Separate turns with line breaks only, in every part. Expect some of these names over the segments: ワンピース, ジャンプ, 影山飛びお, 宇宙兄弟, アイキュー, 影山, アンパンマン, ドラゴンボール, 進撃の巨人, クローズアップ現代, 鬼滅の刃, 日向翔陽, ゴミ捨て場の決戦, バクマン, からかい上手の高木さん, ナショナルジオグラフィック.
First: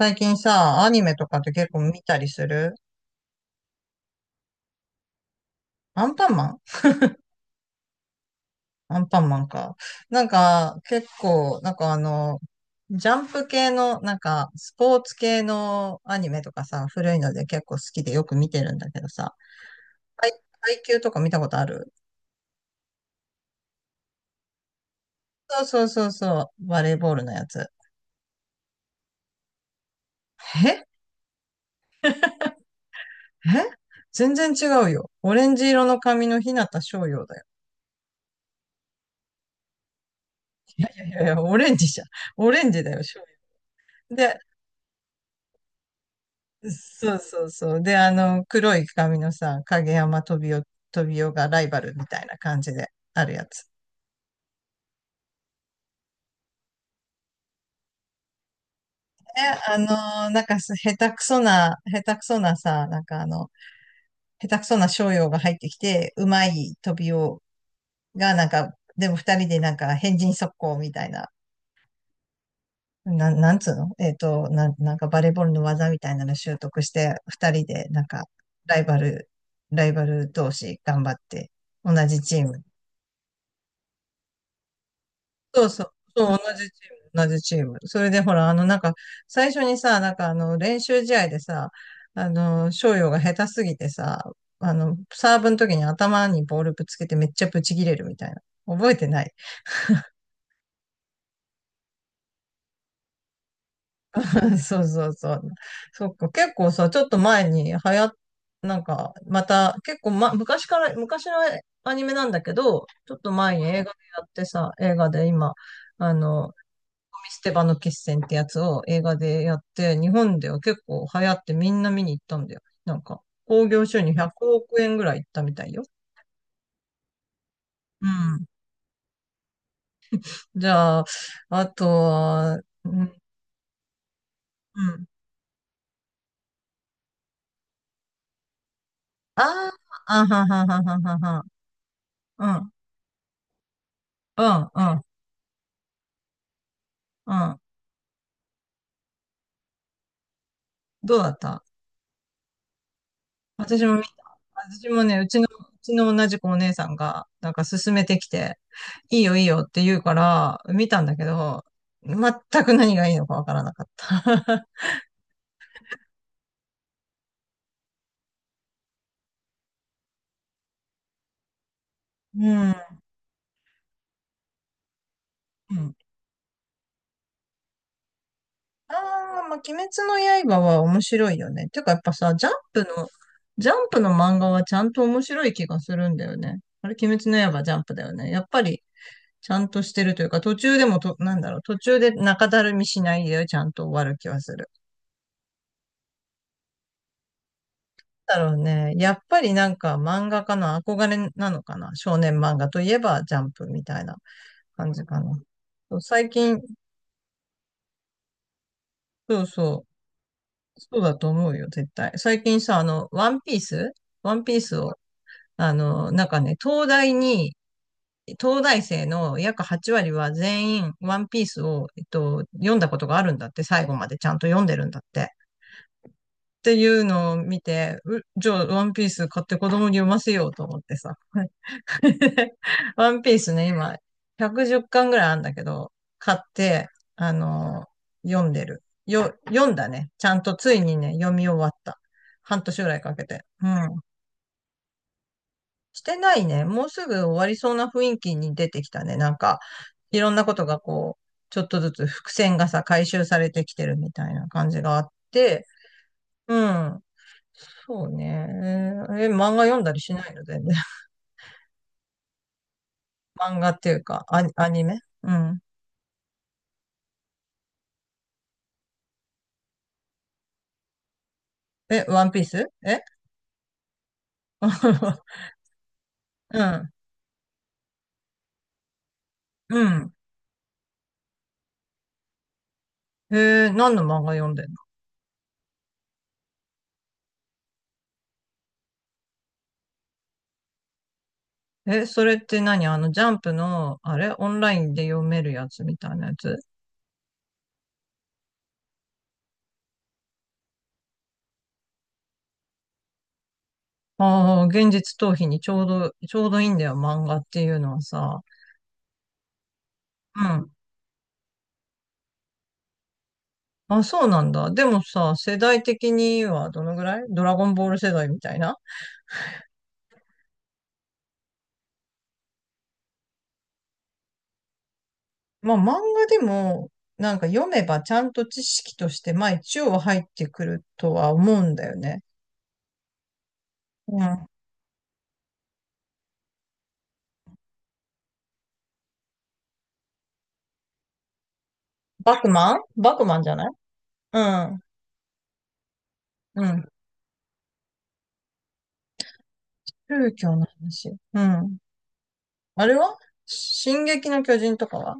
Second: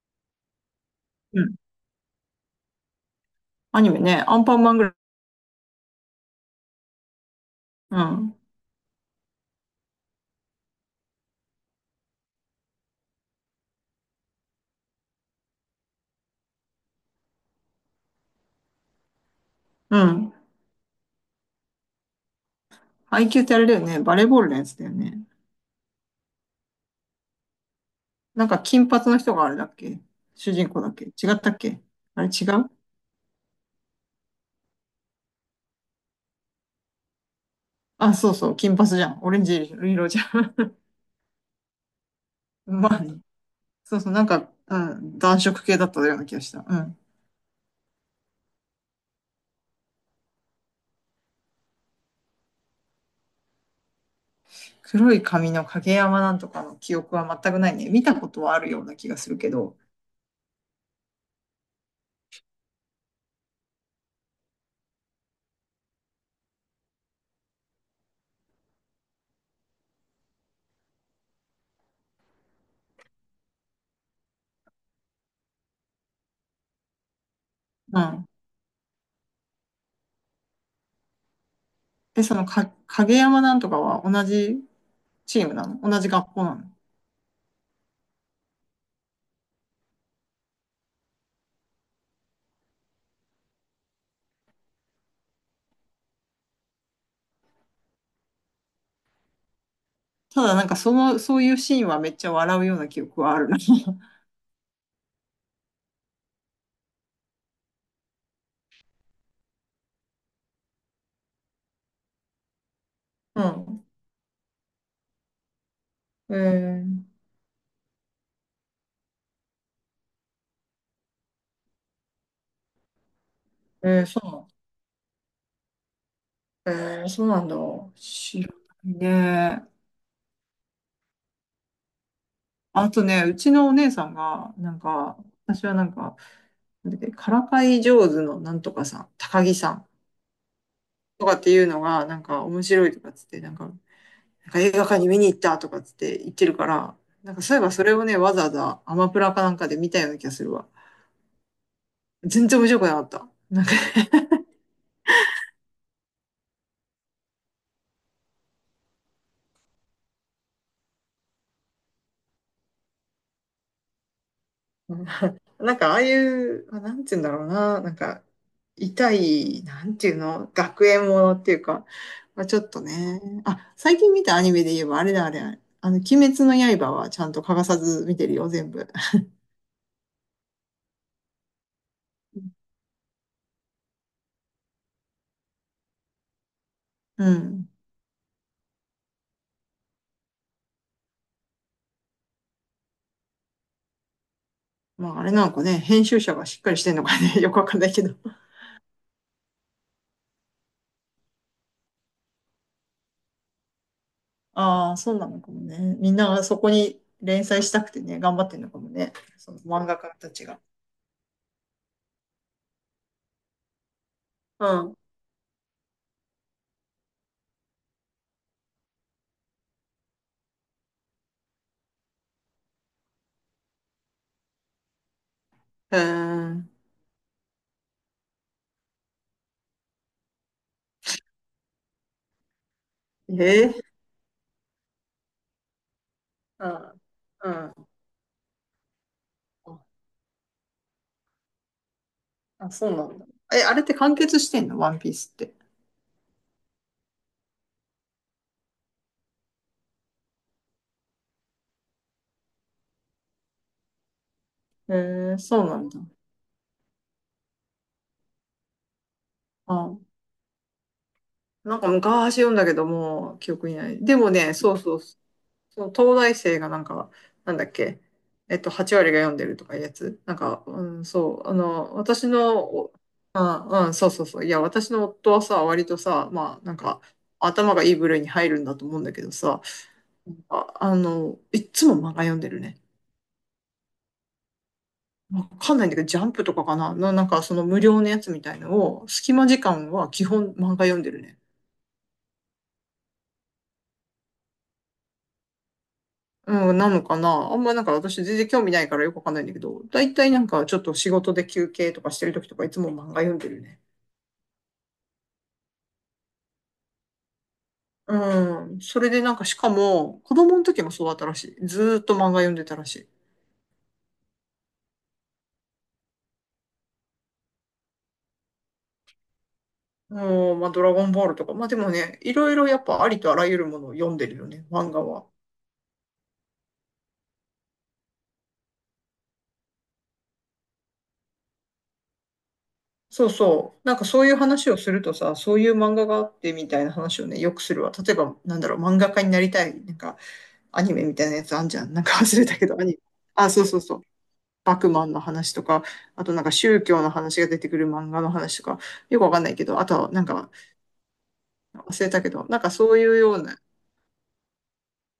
最近さ、アニメとか
う
って
ん。
結構見たりする？
アニメね。アンパンマンぐらい。
アンパンマン。
うん。
アンパンマンか。なんか、結構、なんかジャンプ系の、なんか、スポーツ系のアニメとかさ、古いので結構好きでよく見てるんだけどさ、
う
配、
ん。
配給とか見たことある？
アイキューってあれだよね。バレーボールのやつだよね。
そうそうそうそう、バレーボールのやつ。
なんか金髪の人があれだっけ主人公
え
だっけ違ったっけあれ違う？
え、全然違うよ。オレンジ色の髪の日向翔陽だよ。
あ、そうそう。金髪じゃん。オレンジ色じゃん。
いやいやいや、オレンジじゃん。オレ ンジだ
まあ
よ、翔
ね。
陽。
そうそう。うん。暖色系だったような気がした。うん。
そうそうそう。で、黒い髪のさ、影山飛びおがライバルみたいな感じであるやつ。
黒い髪の影山なんとかの記憶は全くないね。見たことはあるような気がする
え、
けど。
あのーなんかす、下手くそな、下手くそなさ、なんかあの、下手くそな商用が入ってきて、うまい飛びおが、なんか、でも二人でなんか、変人速攻みたいな、なんつうのなんかバレーボールの技みたいなの習得して、二人で
う
なんか、
ん。
ライバル、ライバル同士頑張って、同じ
で、そ
チ
の
ーム。
か、影山なんとかは同じチーム
そ
な
う
の？
そう。
同じ学
そう、
校
同
な
じ
の？
チーム、同じチーム。それでほら、あの、なんか、最初にさ、練習試合でさ、あの、翔陽が下手すぎてさ、あの、サーブの時に頭にボールぶつけてめっちゃブチ切れるみたいな。覚えてない？
ただなんかその、そういうシーンはめっちゃ笑うような記憶はあるな。
そうそうそう。そっか、結構さ、ちょっと前に流行っ、なんか、また、結構、ま、昔から、昔のアニメなんだけど、ちょっと
う
前に映画
ん。
でやってさ、映画で今、あの、ゴミ
え
捨て場の決戦ってやつを映画でやって、日本では結構流行ってみんな見に行ったんだよ。なんか、興行
ー、
収
えー、
入
そうな
100
の？
億円ぐらいいったみたいよ。
えー、そうなんだ。
う
知
ん。
らないね。
じゃあ、あとは。う
あと
ん、
ね、うちのお姉さんが、な
う
ん
ん。
か、私はなんか、なんだっけ、からかい上手のなんとかさん、
あ
高木さん
あ、あははははは
とかっ
は。
ていうのが、なんか
う
面
ん、
白いとかっつって、なん
う
か
ん、
映画
う
館
ん、
に見に行ったとかっつって言ってるから、な
う
んかそうい
ん。
えばそれをね、わざわざアマプラかなんかで見たような気がするわ。
どうだった？
全然面白くなかった。なんか
私も見た。私もね、うちの同じ子お姉さんが、なんか勧めてきて、いいよいいよって言うから、見たんだけど、全く何がいいのかわからなかった。
なんかああいう、まあ、なんて言うんだろうな、なんか、痛い、なんていうの、学園ものっていうか、
う
まあ、ちょっと
ん。
ね、あ、最近見たアニメで言えばあれだ、あれあれ
う
あ
ん。
の、鬼滅の刃はちゃんと欠かさず見てるよ、全部。
あ あ、まあ、鬼滅の刃は面白いよね。てかやっぱさ、ジャンプの漫画はちゃんと面白い気がするんだよね。あれ、鬼滅
う
の刃
ん。
ジャンプだよね。やっぱり、ちゃんとしてるというか、途中でもと、なんだろう、途中で中だるみしないで、ちゃんと終わる気はする。
まああれなんかね、編集者がしっかりしてんのかね、よくわかんないけど。
だろうね。やっぱりなんか漫画家の憧れなのかな。少年漫画といえばジャンプみたいな感
ああ、
じ
そう
か
な
な。
のかもね。
そう、
みんな
最
がそ
近、
こに連載したくてね、頑張ってんのかもね。
そう
その
そ
漫画家たちが。
う、そうだと思うよ、絶対。最近さ、あの、ワンピースワンピー
う
ス
ん。
を、あの、なんかね、東大生の約8割は全員ワンピースを、読んだことがあるんだって、最後までちゃんと読んでるんだって。
へ
っ
え。
ていうのを見て、じゃあワンピース買って子供に読ませようと思ってさ。ワンピー
へ
スね、
え
今、110巻ぐらいあるんだけど、買って、
ー。
あ
うん。う
の
ん。
ー読んでる。読んだね。ちゃんとついにね、読み終わった。半
あ、
年ぐ
そ
ら
う
い
な
か
ん
け
だ。
て。
え、
う
あれって
ん。
完結してんの、ワンピースって。
してないね。もうすぐ終わりそうな雰囲気に出てきたね。なんか、いろんなことがこう、ちょっとずつ伏線がさ、回収されてきてるみたいな感じがあっ
へえ、そ
て、
うなんだ。
うん。そうね。え、漫画読んだり
あ、
しないの全然？
なんか昔読んだけど、もう記
漫
憶
画
に
って
な
い
い。
う
で
か、
もね、
ア
そう
ニ
そ
メ。
う、
う
そ
ん。
の東大生がなんか、なんだっけ、えっと、8割が読んでるとかいうやつ。うん、そう、あの、
え、
私
ワンピー
の、
ス、
お
え。
あ、うん、そうそうそう。いや、私の
う
夫はさ、割とさ、まあ、なん
ん。
か、頭がいい部類に入るんだと思うんだけどさ、
うん。
あ、あの、いっつも漫画読んでるね。
何の漫画読んでん
わかんないんだけど、ジャンプとかかなな、なんかその無料のやつみたいのを、隙間時間は基本漫画読んでるね。
の？え、それって何？あの、ジャンプの、あれ、オンラインで読めるやつみたいなやつ？
うん、なのかな、あんまなんか私全然興味ないからよくわかんないんだけど、だいたいなんかちょっと仕事で休憩とかしてる時とかいつも漫画読んでるね。
ああー、現実逃避にちょうどいいんだよ、漫画っていうのはさ。
うん、それでなんかしかも、子
う
供の
ん。
時もそうだったらしい。ずーっと漫画読んでたらしい。
あ、そうなんだ。でもさ、世代的にはどのぐらいドラゴンボール世代みたいな？
うん、まあドラゴンボールとか、まあでもね、いろいろやっぱありとあらゆるものを読んでるよね、漫画は。
まあ漫画でも、なんか読めばちゃんと知識として、まあ一応は入ってくるとは思うんだよね。
そうそう。なんかそ
う
ういう
ん。
話をするとさ、そういう漫画があってみたいな話をね、よくするわ。例えば、なんだろう、漫画家になりたい、なんかアニメみたいなやつあんじゃん。なんか忘
バ
れ
ク
たけど、
マン
アニメ。
バクマン
あ、
じゃ
そう
ない？
そうそう。
う
バ
ん。
クマンの話とか、あとなんか
う
宗
ん。
教の話が出てくる漫画の話とか、よくわかんないけど、あとはなん
宗
か
教の話。うん。
忘れたけど、なんか
あれ
そういう
は？
ような、
進撃の巨人とかは？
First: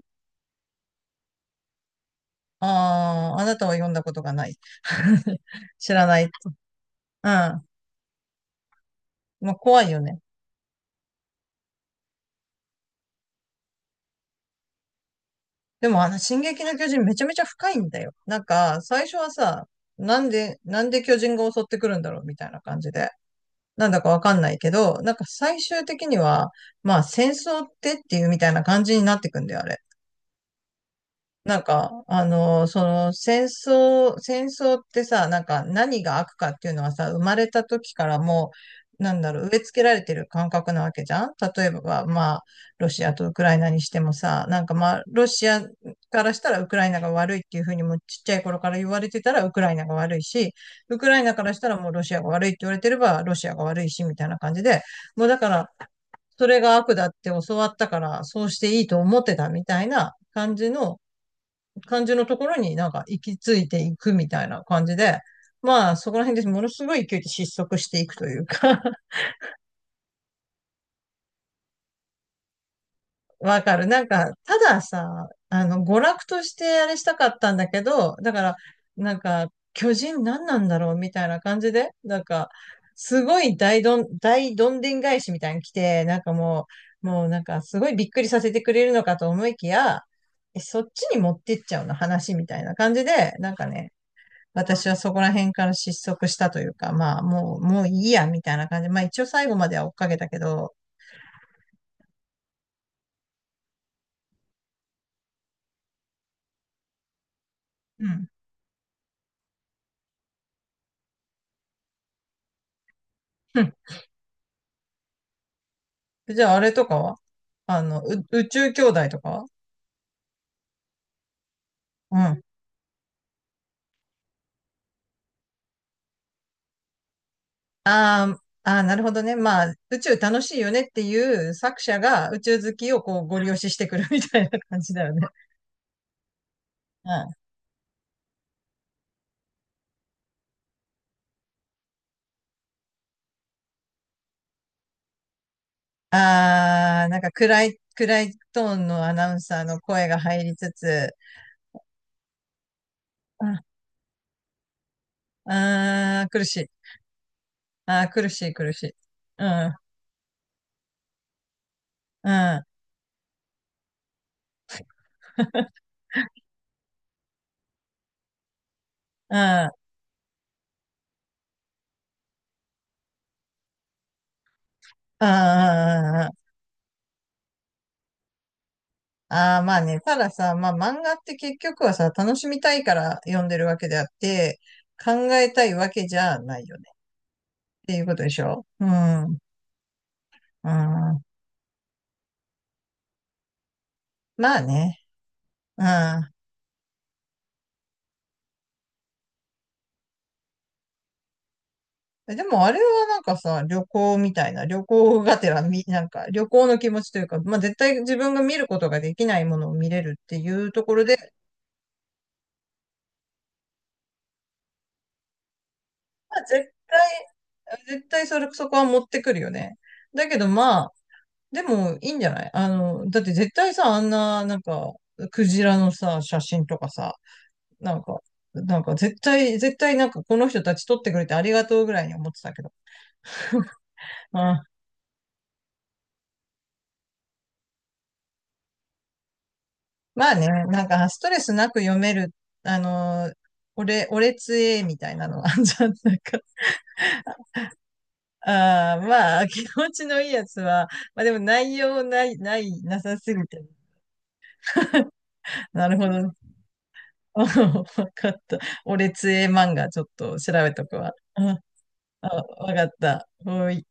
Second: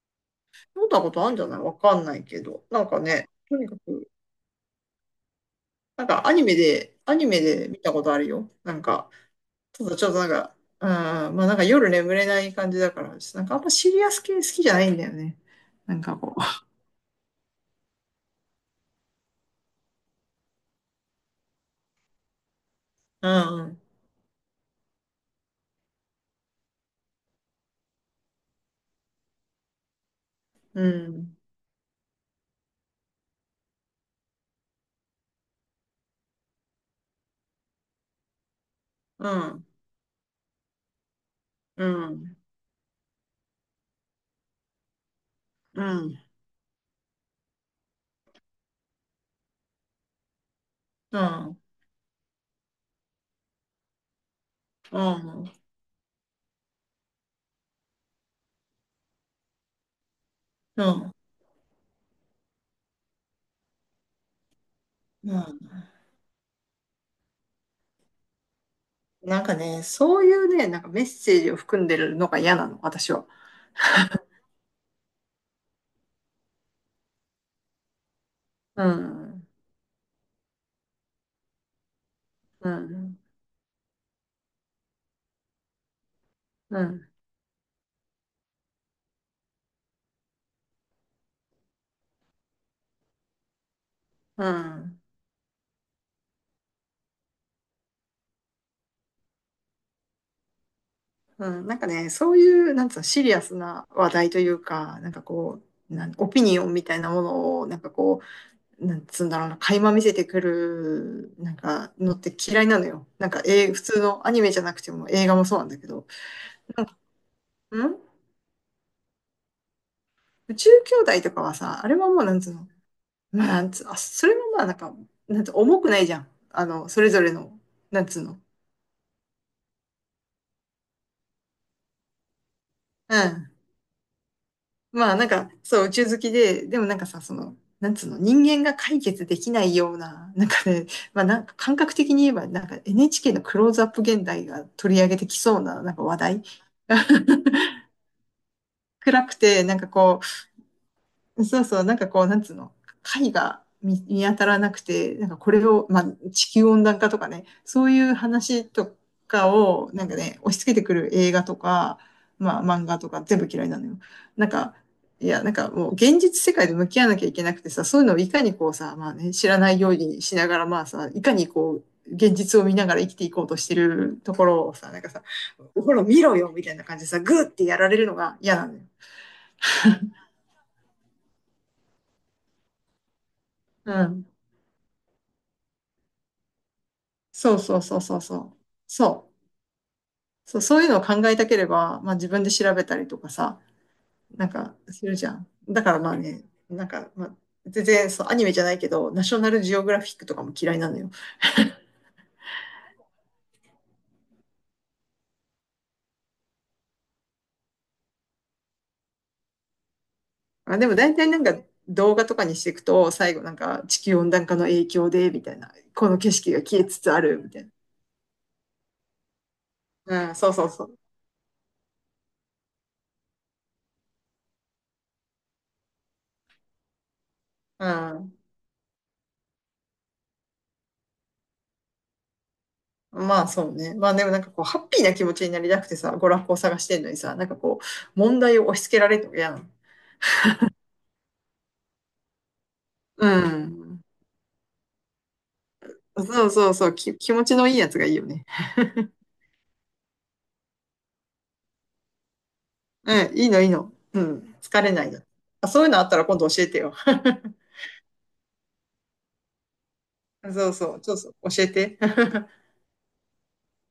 読んだことあるんじゃない、わかんないけど。なんかね、
ああー、あな
と
た
に
は
か
読んだ
く、
ことがない。知
な
ら
ん
ない。
か
うん。
アニメで、アニメ
ま
で見たことあるよ。なんか、
あ怖
た
い
だ
よ
ちょっ
ね。
となんか、うん、まあなんか夜眠れない感じだから、なんかあんまシリアス系好きじゃないんだよね。
で
なん
もあ
か
の、
こ
進撃の巨人めちゃめちゃ深いんだよ。なんか、最初はさ、なんで巨人が襲ってくるんだろうみたいな感じで。
う。うん、
なんだかわかんないけど、なんか最終的には、まあ戦争っていうみたいな感じになってくんだよ、あれ。
うん、
なんか、あの、その戦争ってさ、なんか何が悪かっていうのはさ、生まれた時からもう、なん
う
だろう、植え
ん、
付けられてる感覚なわけじゃん？例え
う
ば、ま
ん、
あ、ロシアとウクライナにしてもさ、なんかまあ、ロシア
うん、
からしたらウクライナが悪いっていうふうにもちっちゃい頃から言われてたらウクライナが悪いし、ウクラ
うん、
イナか
う
らし
ん、
たらもうロシアが悪いって言われてればロシアが悪いし、みたいな感じで、
う
もうだか
ん、
ら、それが悪だって教わったから、そうしていいと思ってたみたいな感じ
う
の、
ん。
ところになんか行き着いていくみたいな感じで、
うん、
まあそこら辺でものすごい勢いで失速していくというか。
なんかね、そういうね、なんかメッセージを含んでるのが嫌なの、私は。
わかる。なんか、たださ、あの、娯楽としてあれしたかったんだけど、だから、
う
なん
ん、
か、巨人何なんだろうみたいな感じで、なんか、
うん、
すごい大どんでん返しみたいに来て、なんか
うん、
もうなんかすごいびっくりさせてくれるのかと思いきや、え、そっちに持ってっちゃうの話みたいな感じで、なんかね、
う
私は
ん。
そこら辺から失速したというか、まあ、もういいや、みたいな感じ。まあ、一応最後までは追っかけたけど、
うん、なんかね、そういう、なんつうの、シリアスな話題というか、なんかこう、なんオピニオンみたいなものを、なんか
う
こ
ん。
う、なんつうんだろうな、垣間見せてくる、なんか、のって嫌いなのよ。なんか、
う
え
ん。
ー普通のアニメじゃなくても映画もそうなんだけど。
じゃあ、あれとかは？あ
ん、
の、宇宙兄弟とかは？
宇宙兄弟とかはさ、あれはも
う
うなん
ん。
つうの、まあ、なんつう、あ、それもまあなんか、なんつう、重くないじゃん。あの、それぞれの、なんつう
あー
の。
あー、なるほどね。まあ、宇宙楽しいよねっていう作者が宇宙好きを
う
こうご利
ん。
用ししてくる みたいな感じだ
ま
よ
あ
ね。
なんか、そう、宇宙好きで、でもなんか
うん。
さ、そ
あ
の、なんつうの、人間が解決できないような、なんかね、まあなんか感覚的に言えば、なんか NHK のクローズアップ現代が取り上げてきそうな、なんか話題。
あ、なん か暗いトーンのア
暗
ナ
く
ウンサ
て、
ー
なん
の
か
声が
こ
入りつつ、
う、そうそう、なんかこう、なんつうの、貝
あ
が見、見当たらなくて、なんかこれを、まあ、
あー、苦
地
し
球
い。
温暖化とかね、そう
ああ、
いう
苦しい、
話
苦し
と
い。う
か
ん、
を、なんかね、押し付けてくる映画とか、
う
ま
ん。
あ、漫画とか全部嫌いなのよ。なんか、いや、なんかもう現実世界で向き合わなきゃいけなくてさ、そういうのをいかにこうさ、まあね、
う
知ら
ん。う
ない
ん
ようにしながら、まあさ、いかにこう、現実を見ながら生きていこうとしてるところをさ、なんかさ、
うん
ほら
う
見
んう
ろ
ん。
よみたいな感じでさ、グーってやられるのが嫌なのよ。
ああ、まあね。たださ、まあ漫画って結局はさ、楽しみたいから読んでるわけ
う
であっ
ん。
て、考えたいわけじゃないよね。
そう
っ
そう
て
そ
い
う
うこ
そう
とで
そ
し
う。
ょうん。う
そ
ん。
う。そう、
ま
そういうのを考えたければ、まあ自分で調べたりとかさ、なん
あ
か
ね。
するじゃん。だ
う
からまあ
ん。
ね、なんか、まあ、全然そう、アニメじゃないけど、ナショナルジオグラフィックとかも嫌いなのよ。
え、でもあれはなんかさ、旅行みたいな、旅行がてらみ、なんか旅行の気持ちというか、まあ絶対自分が見ることができないものを見れるっていう
あ、
と
で
こ
も
ろ
大体
で、
なんか動画とかにしていくと、最後なんか地球温暖化の影響で、みたいな、この景
まあ
色が
絶
消えつつある、みたい
対、絶対それ、そこは持ってくるよね。だ
な。うん、
けど
そうそう
ま
そ
あ、
う。
でも、いいんじゃない？あの、だって絶対さ、あんな、なんか、クジラのさ、写真とかさ、
う
なんか、
ん、
なんか絶対なんかこの人たち撮ってくれてありがとうぐらいに思ってたけど。
まあそうね。まあでも
う
なんか
ん。
こう、ハッピーな気持ちになりたくてさ、娯楽を探してんのにさ、なんかこう、問題を押し付けられるのやん。
まあね、なんかストレスなく読める、あ
う
の、
ん。
俺つえみたいなのあんじゃん。なんか
そうそうそう、き、気持ちのいいやつがいいよね。
ああ、まあ、気持ちのいいやつは、まあでも内容ない、ない、なさ
う
す
ん、
ぎ
いいの
て。
いいの。うん、疲れないの。あ、そうい
な
う
る
のあ
ほ
ったら今度
ど。
教えてよ。
わかった。俺つえ漫画ちょっと調
そ
べ
う
と
そ
く
う、ち
わ。
ょっと
うん。
教えて。
あ、わかった。もうい